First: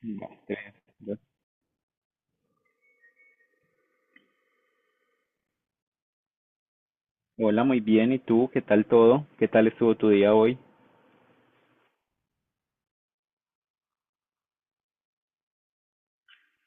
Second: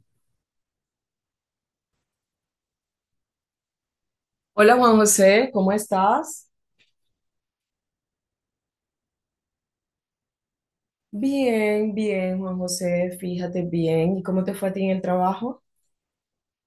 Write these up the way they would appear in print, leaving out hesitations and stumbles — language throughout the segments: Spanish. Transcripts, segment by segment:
Vale. Te veo. Hola Juan José, ¿cómo estás? Hola, muy bien. ¿Y tú? ¿Qué tal todo? ¿Qué tal estuvo tu día hoy? Bien, bien, Juan José, fíjate bien. ¿Y cómo te fue a ti en el trabajo?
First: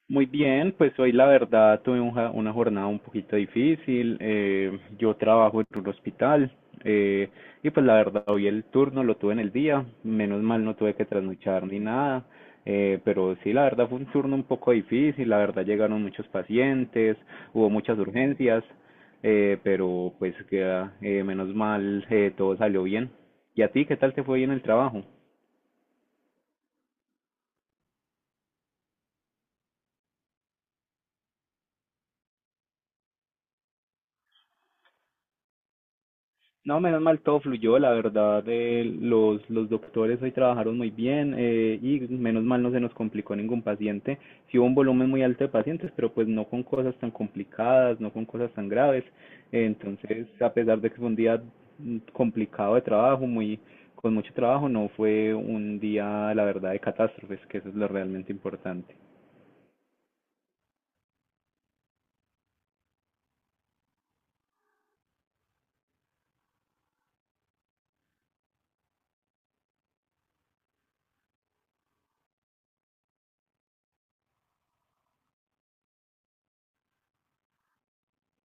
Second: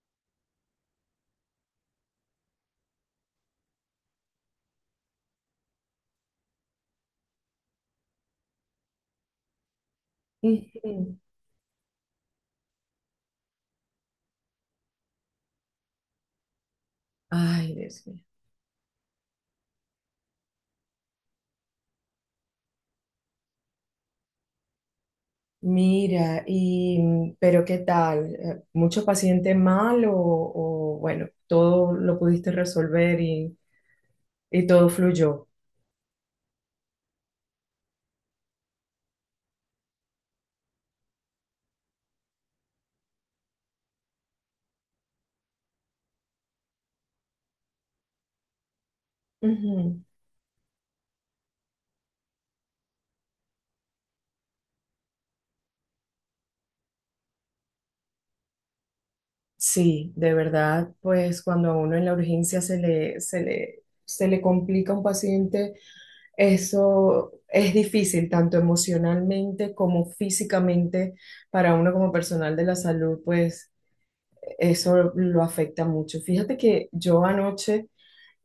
Muy bien, pues hoy la verdad tuve una jornada un poquito difícil. Yo trabajo en un hospital, eh, y pues la verdad hoy el turno lo tuve en el día. Menos mal no tuve que Ujú. trasnochar ni nada. Pero sí, la verdad fue un turno un poco difícil. La verdad llegaron muchos pacientes, hubo Ay, muchas Dios mío. urgencias, menos mal, todo salió bien. ¿Y a ti qué tal te fue hoy en el trabajo? Mira, y pero ¿qué tal? ¿Mucho paciente mal o bueno, todo lo pudiste resolver y todo fluyó? No, menos mal todo fluyó, la verdad. Los doctores hoy trabajaron muy bien, y menos mal no se nos complicó ningún paciente. Sí hubo un volumen muy alto de pacientes, pero pues no con cosas tan complicadas, no con cosas tan graves. Ujú. Entonces, a pesar de que fue un día complicado de trabajo, muy, con mucho trabajo, no fue un día, la verdad, de catástrofes, que eso es lo realmente importante. Sí, de verdad, pues cuando a uno en la urgencia se le complica un paciente. Eso es difícil, tanto emocionalmente como físicamente, para uno como personal de la salud, pues eso lo afecta mucho. Fíjate que yo anoche,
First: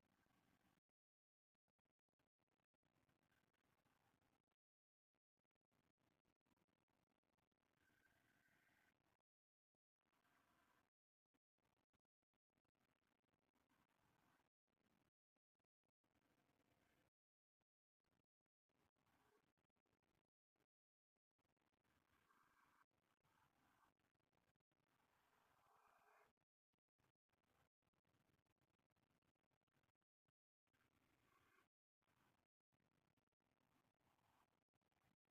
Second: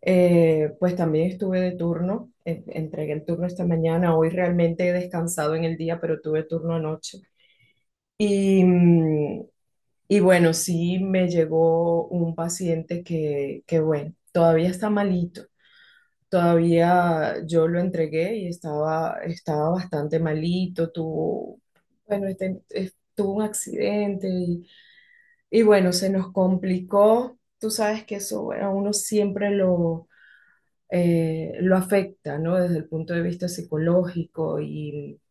pues también estuve de turno, entregué el turno esta mañana, hoy realmente he descansado en el día, pero tuve turno anoche. Y, y bueno, sí me llegó un paciente que bueno, todavía está malito. Todavía yo lo entregué y estaba bastante malito, tuvo, bueno, tuvo un accidente y bueno, se nos complicó. Tú sabes que eso, bueno, a uno siempre lo afecta, ¿no? Desde el punto de vista psicológico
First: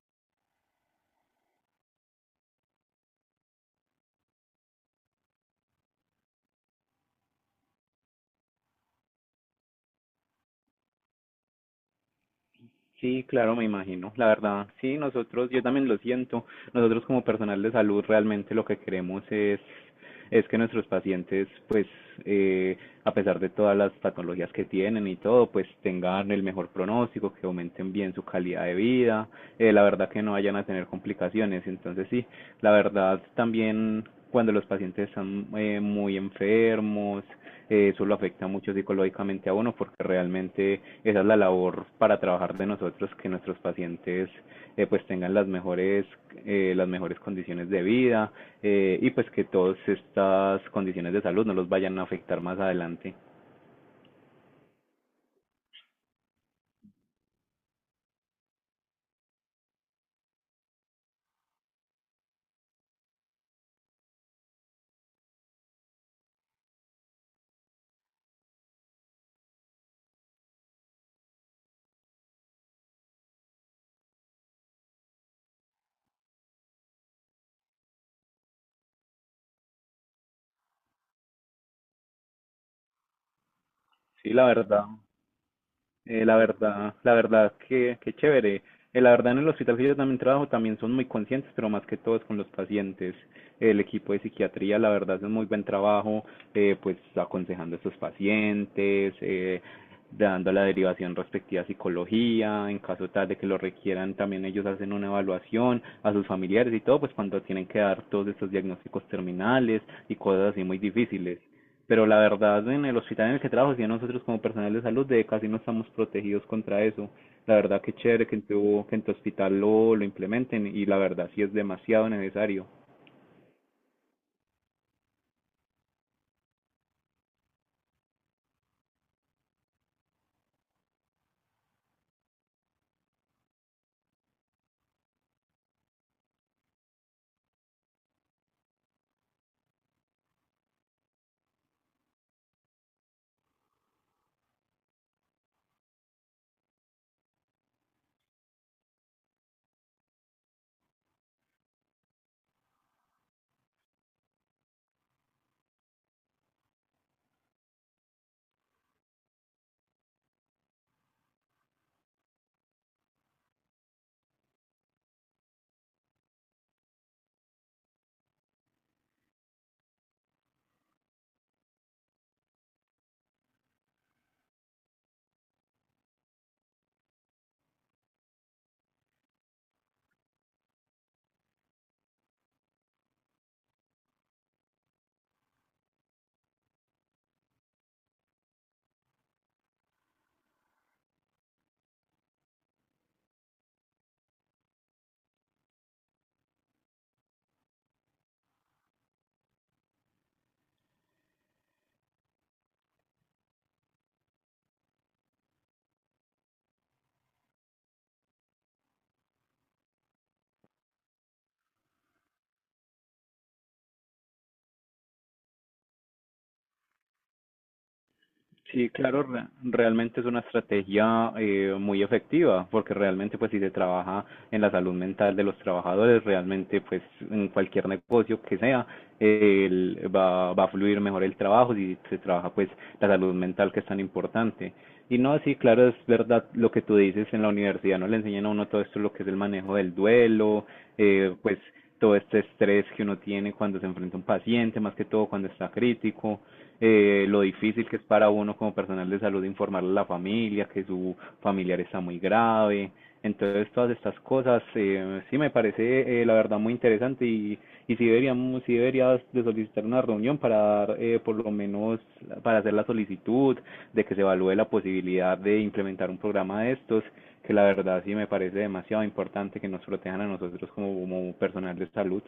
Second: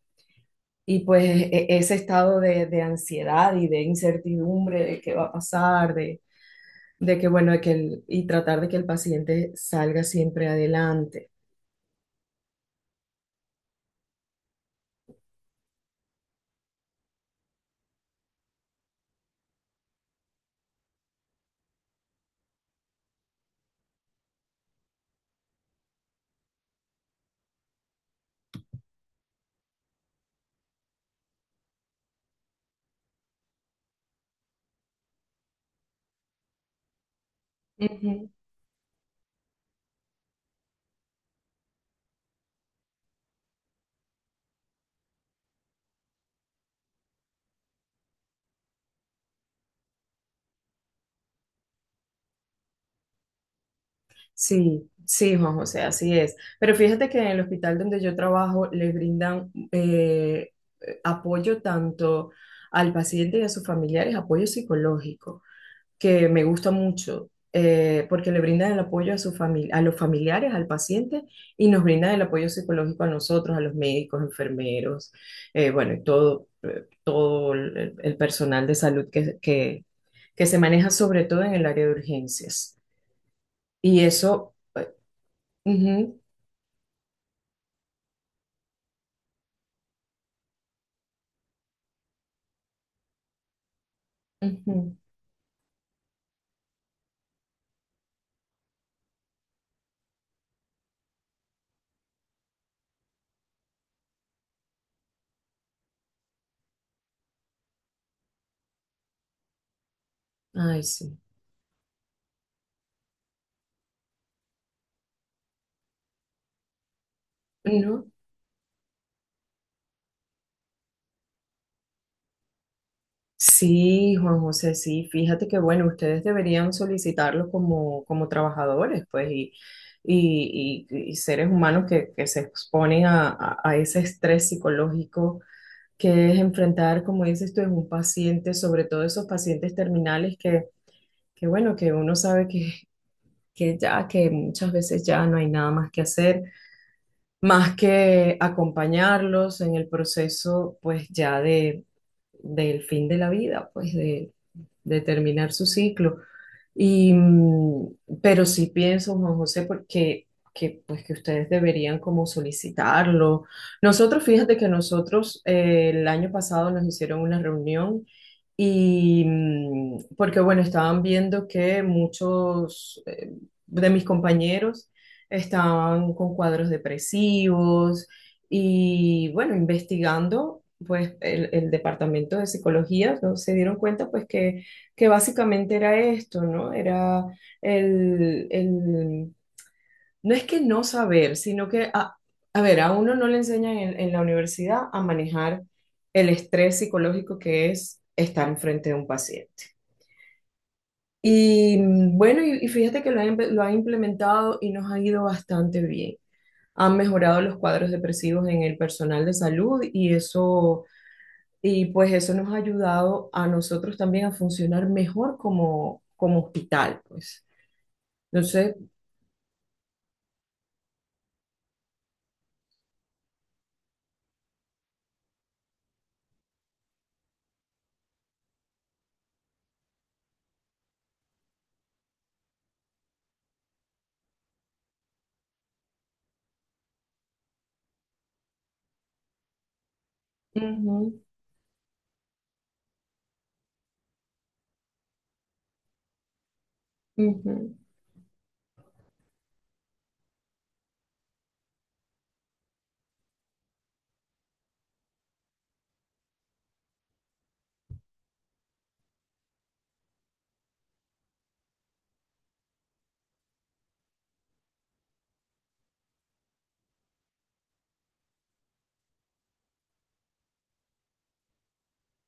y pues ese estado de ansiedad y de incertidumbre de qué va a pasar, de que, bueno, de que y tratar de que el paciente salga siempre adelante. Sí, claro, me imagino. La verdad, sí, nosotros, yo también lo siento. Nosotros como personal de salud realmente lo que queremos es que nuestros pacientes, pues, eh, a pesar de todas las patologías que tienen y todo, pues tengan el mejor pronóstico, que aumenten bien su calidad de vida, la verdad que no vayan a tener complicaciones. Entonces, sí, la verdad también cuando los pacientes están muy enfermos, eso lo Ujú. afecta mucho psicológicamente a uno porque realmente esa es la labor para trabajar de nosotros, que nuestros pacientes pues tengan las mejores condiciones de vida, y pues que todas estas condiciones de salud no los vayan a afectar más adelante. Sí, sí, Juan José, así es. Pero fíjate que en el hospital donde yo trabajo le brindan apoyo tanto al paciente y a sus familiares, apoyo psicológico, que me gusta mucho, porque le brindan el apoyo a los familiares, al paciente, y nos brindan el apoyo psicológico a nosotros, a los médicos, enfermeros, bueno, y todo, todo el personal de salud que, que se maneja sobre todo en el área de urgencias. Y Sí, la eso. verdad. Ujú, La verdad, la verdad que chévere. La verdad, en el hospital que yo también trabajo también son muy conscientes, pero más que todo es con los pacientes. El equipo de psiquiatría, la ujú. verdad, hace un muy buen trabajo, pues aconsejando a estos pacientes, dando la derivación respectiva a psicología, en caso tal de que lo requieran. También ellos hacen una evaluación a sus familiares y todo, pues cuando tienen que dar todos estos diagnósticos terminales y cosas así muy Ay, sí. difíciles. Pero la verdad, en el hospital en el que trabajo, si nosotros como personal de salud de casi no estamos protegidos contra eso. La verdad, que ¿No? chévere que en tu hospital lo implementen, y la verdad sí es demasiado necesario. Sí, Juan José, sí. Fíjate que, bueno, ustedes deberían solicitarlo como, como trabajadores, pues, y, y seres humanos que se exponen a ese estrés psicológico que es enfrentar, como dices tú, es un paciente, sobre todo esos pacientes terminales que bueno, que uno sabe que ya, que muchas veces ya no hay nada más que hacer más que acompañarlos en el proceso, pues ya de, del fin de la vida, pues de terminar su ciclo. Y, pero sí pienso, Juan José, porque que, pues que ustedes deberían como solicitarlo. Nosotros, fíjate que nosotros el año pasado nos hicieron una reunión y porque bueno, estaban viendo que muchos de mis compañeros, estaban con cuadros depresivos y bueno, investigando, pues el departamento de psicología, ¿no? Se dieron cuenta pues que básicamente era esto, ¿no? Era el, el- no es que no saber, sino que, a ver, a uno no le enseñan en la universidad a manejar el estrés psicológico que es estar enfrente de un paciente. Y bueno, y fíjate que lo ha implementado y nos ha ido bastante bien, han mejorado los cuadros depresivos en el personal de salud y eso, y pues eso nos ha ayudado a nosotros también a funcionar mejor como, como hospital, pues. Entonces, Sí, claro, realmente es una estrategia muy efectiva, porque realmente pues si se trabaja en la salud mental de los trabajadores, realmente pues en cualquier negocio que sea, va, va a fluir mejor el trabajo si se trabaja pues la salud mental, que es tan importante. Y no, sí, claro, es verdad lo que tú dices, en la universidad no le enseñan a uno todo esto, lo que es el manejo del duelo, ujú, pues todo este estrés que uno tiene cuando se enfrenta a un paciente, más que todo cuando está crítico, lo ujú. difícil que es para uno como personal de salud informarle a la familia que su familiar está muy grave. Entonces, todas estas cosas, sí me parece, la verdad, muy interesante. Y y sí, deberíamos, sí deberías de solicitar una reunión para dar, por lo menos, para hacer la solicitud de que se evalúe la posibilidad de implementar un programa de estos, que la verdad sí me parece demasiado importante que nos protejan a nosotros como, como personal de salud.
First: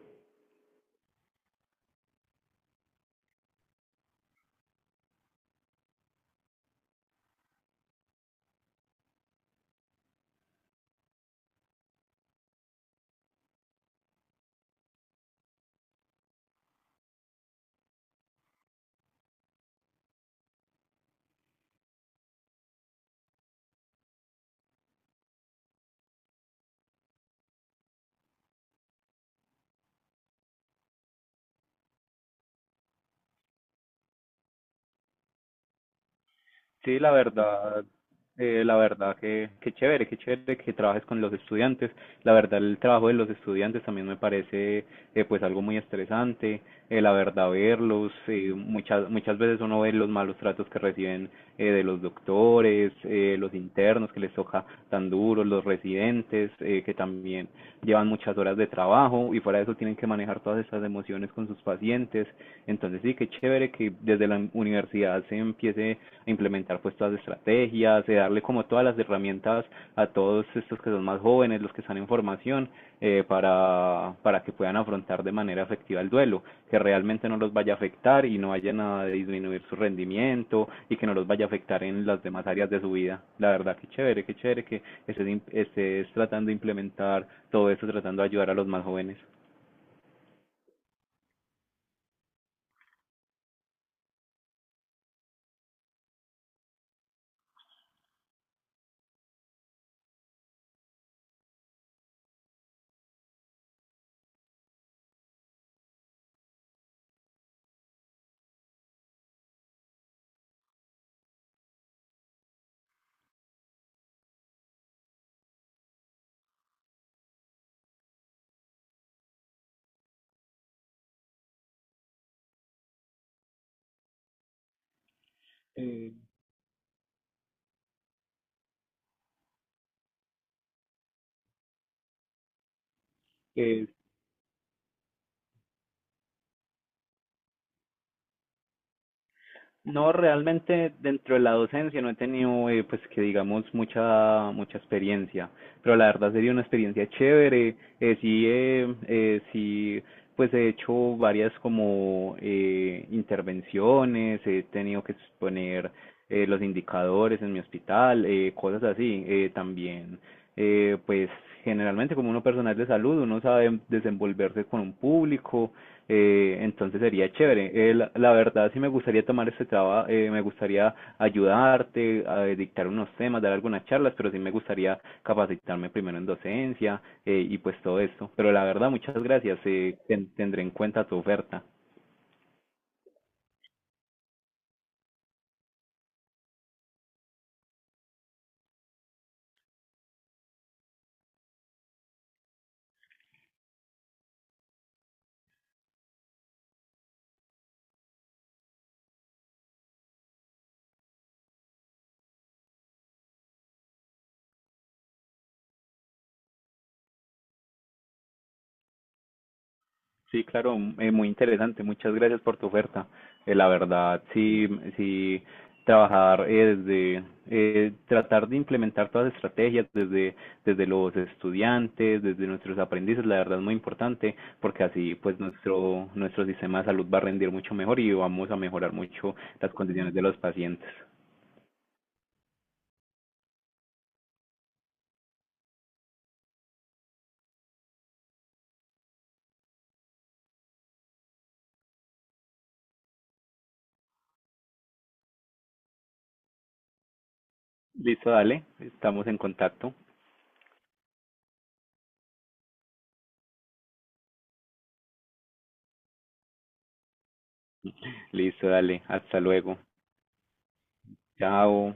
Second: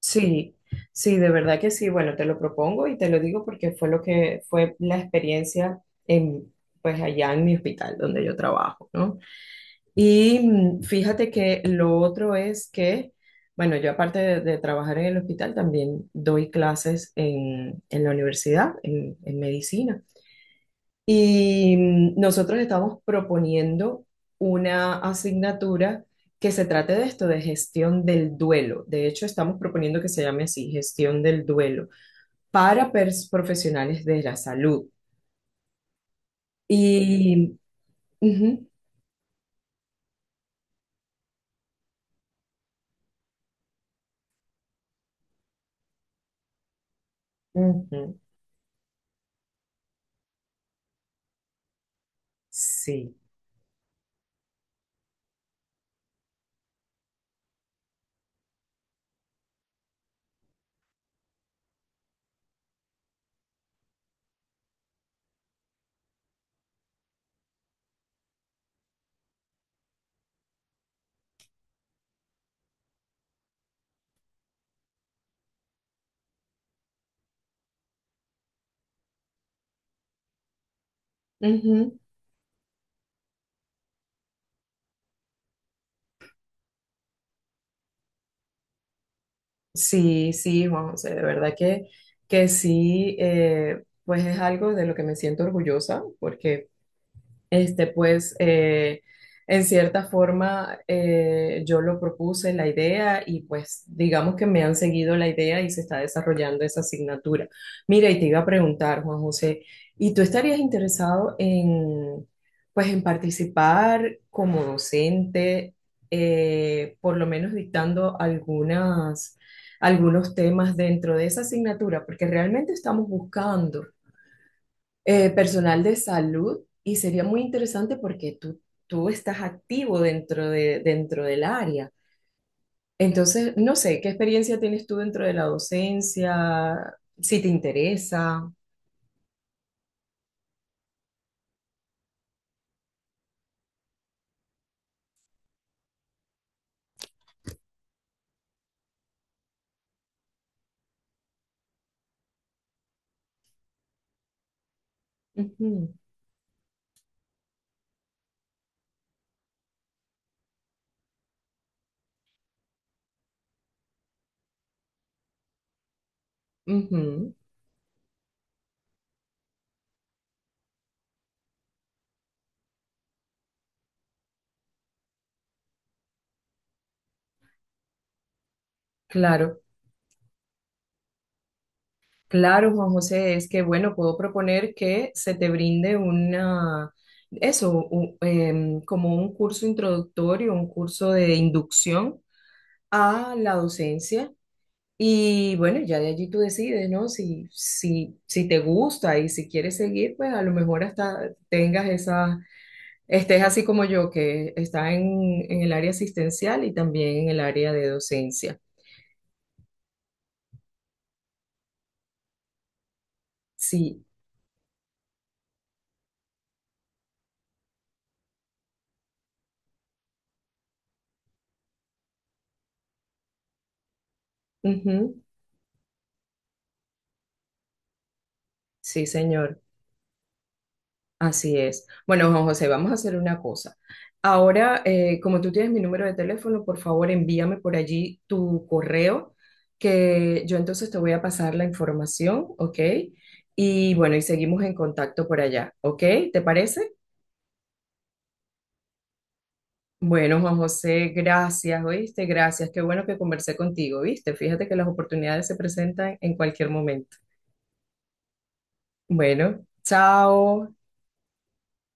Sí, sí, de verdad que sí. Bueno, te lo propongo y te lo digo porque fue lo que fue la experiencia en, pues allá en mi hospital donde yo trabajo, ¿no? Y fíjate que lo otro es que, bueno, yo aparte de trabajar en el hospital, también doy clases en la universidad, en medicina. Y nosotros estamos proponiendo una asignatura que se trate de esto, de gestión del duelo. De hecho, estamos proponiendo que se llame así, gestión del duelo, para profesionales de la salud. Sí, Y, ujú, la verdad que chévere, que chévere que trabajes con los estudiantes. La verdad, el trabajo de los estudiantes también me parece pues algo muy estresante. La verdad, verlos, ujú, muchas, muchas veces uno ve los malos tratos que reciben de los doctores, sí. Los internos, que les toca tan duros, los residentes, que también llevan muchas horas de trabajo y fuera de eso tienen que manejar todas estas emociones con sus pacientes. Entonces sí, qué chévere que desde la universidad se empiece a implementar pues todas las estrategias, de darle como todas las herramientas a todos estos que son más jóvenes, los que están en formación, para que puedan afrontar de manera efectiva el duelo, que realmente no los vaya a afectar y no vayan a disminuir su rendimiento, y que no los vaya a afectar Ujú. en las demás áreas de su vida. La verdad, qué chévere que estés, estés tratando de implementar todo esto, tratando de ayudar a los más jóvenes. Sí, sí, Juan José, de verdad que sí, pues es algo de lo que me siento orgullosa, porque este, pues, en cierta forma, yo lo propuse la idea y pues digamos que me han seguido la idea y se está desarrollando esa asignatura. Mira, y te iba a preguntar, Juan José, ¿y tú estarías interesado en, pues, en participar como docente, por lo menos dictando algunas, algunos temas dentro de esa asignatura? Porque realmente estamos buscando personal de Eh, salud y sería muy interesante porque tú estás activo dentro de, dentro del área. Entonces, no eh, sé, ¿qué experiencia tienes tú dentro de la docencia? Si te interesa. No, realmente dentro de la docencia no he tenido, pues que digamos, mucha, mucha experiencia, pero la verdad sería una experiencia chévere. Sí, pues he hecho varias como intervenciones, he tenido que exponer Ujú, los indicadores en mi hospital, cosas así. También, pues generalmente como uno personal de salud, uno sabe desenvolverse con un público, entonces sería ujú. chévere. La, la verdad, sí me gustaría tomar este trabajo, me gustaría ayudarte, a dictar unos temas, dar algunas charlas, pero sí me gustaría capacitarme primero en docencia, y pues todo esto. Pero la verdad, muchas gracias, Claro, tendré en cuenta tu oferta. claro, Juan José, es que bueno, puedo proponer que se te brinde una, eso, como un curso introductorio, un curso de inducción a la docencia. Y bueno, ya de allí tú decides, ¿no? Si te gusta y si quieres seguir, pues a lo mejor hasta tengas esa, estés así como yo, que está en el área asistencial y también en el área de docencia. Sí, claro, muy interesante. Muchas gracias por tu oferta. La Sí, verdad, sí, sí, trabajar desde, tratar de implementar todas las estrategias desde, desde los estudiantes, desde nuestros aprendices, la verdad es muy importante, porque así ujú, pues nuestro, nuestro sistema de salud va a rendir mucho mejor y vamos a mejorar sí, mucho señor. las condiciones de los pacientes. Así es. Bueno, Juan José, vamos a hacer una cosa. Ahora, como tú tienes mi número de teléfono, por favor envíame por allí tu correo, que yo entonces te voy a pasar la información, ¿ok? Y bueno, y seguimos en contacto por allá, ¿ok? ¿Te parece? Listo, dale, estamos en contacto. Bueno, Juan José, gracias, ¿oíste? Gracias. Qué bueno que conversé contigo, ¿viste? Fíjate que las oportunidades se presentan en cualquier momento. Listo, dale, hasta Bueno, luego. chao. Chao.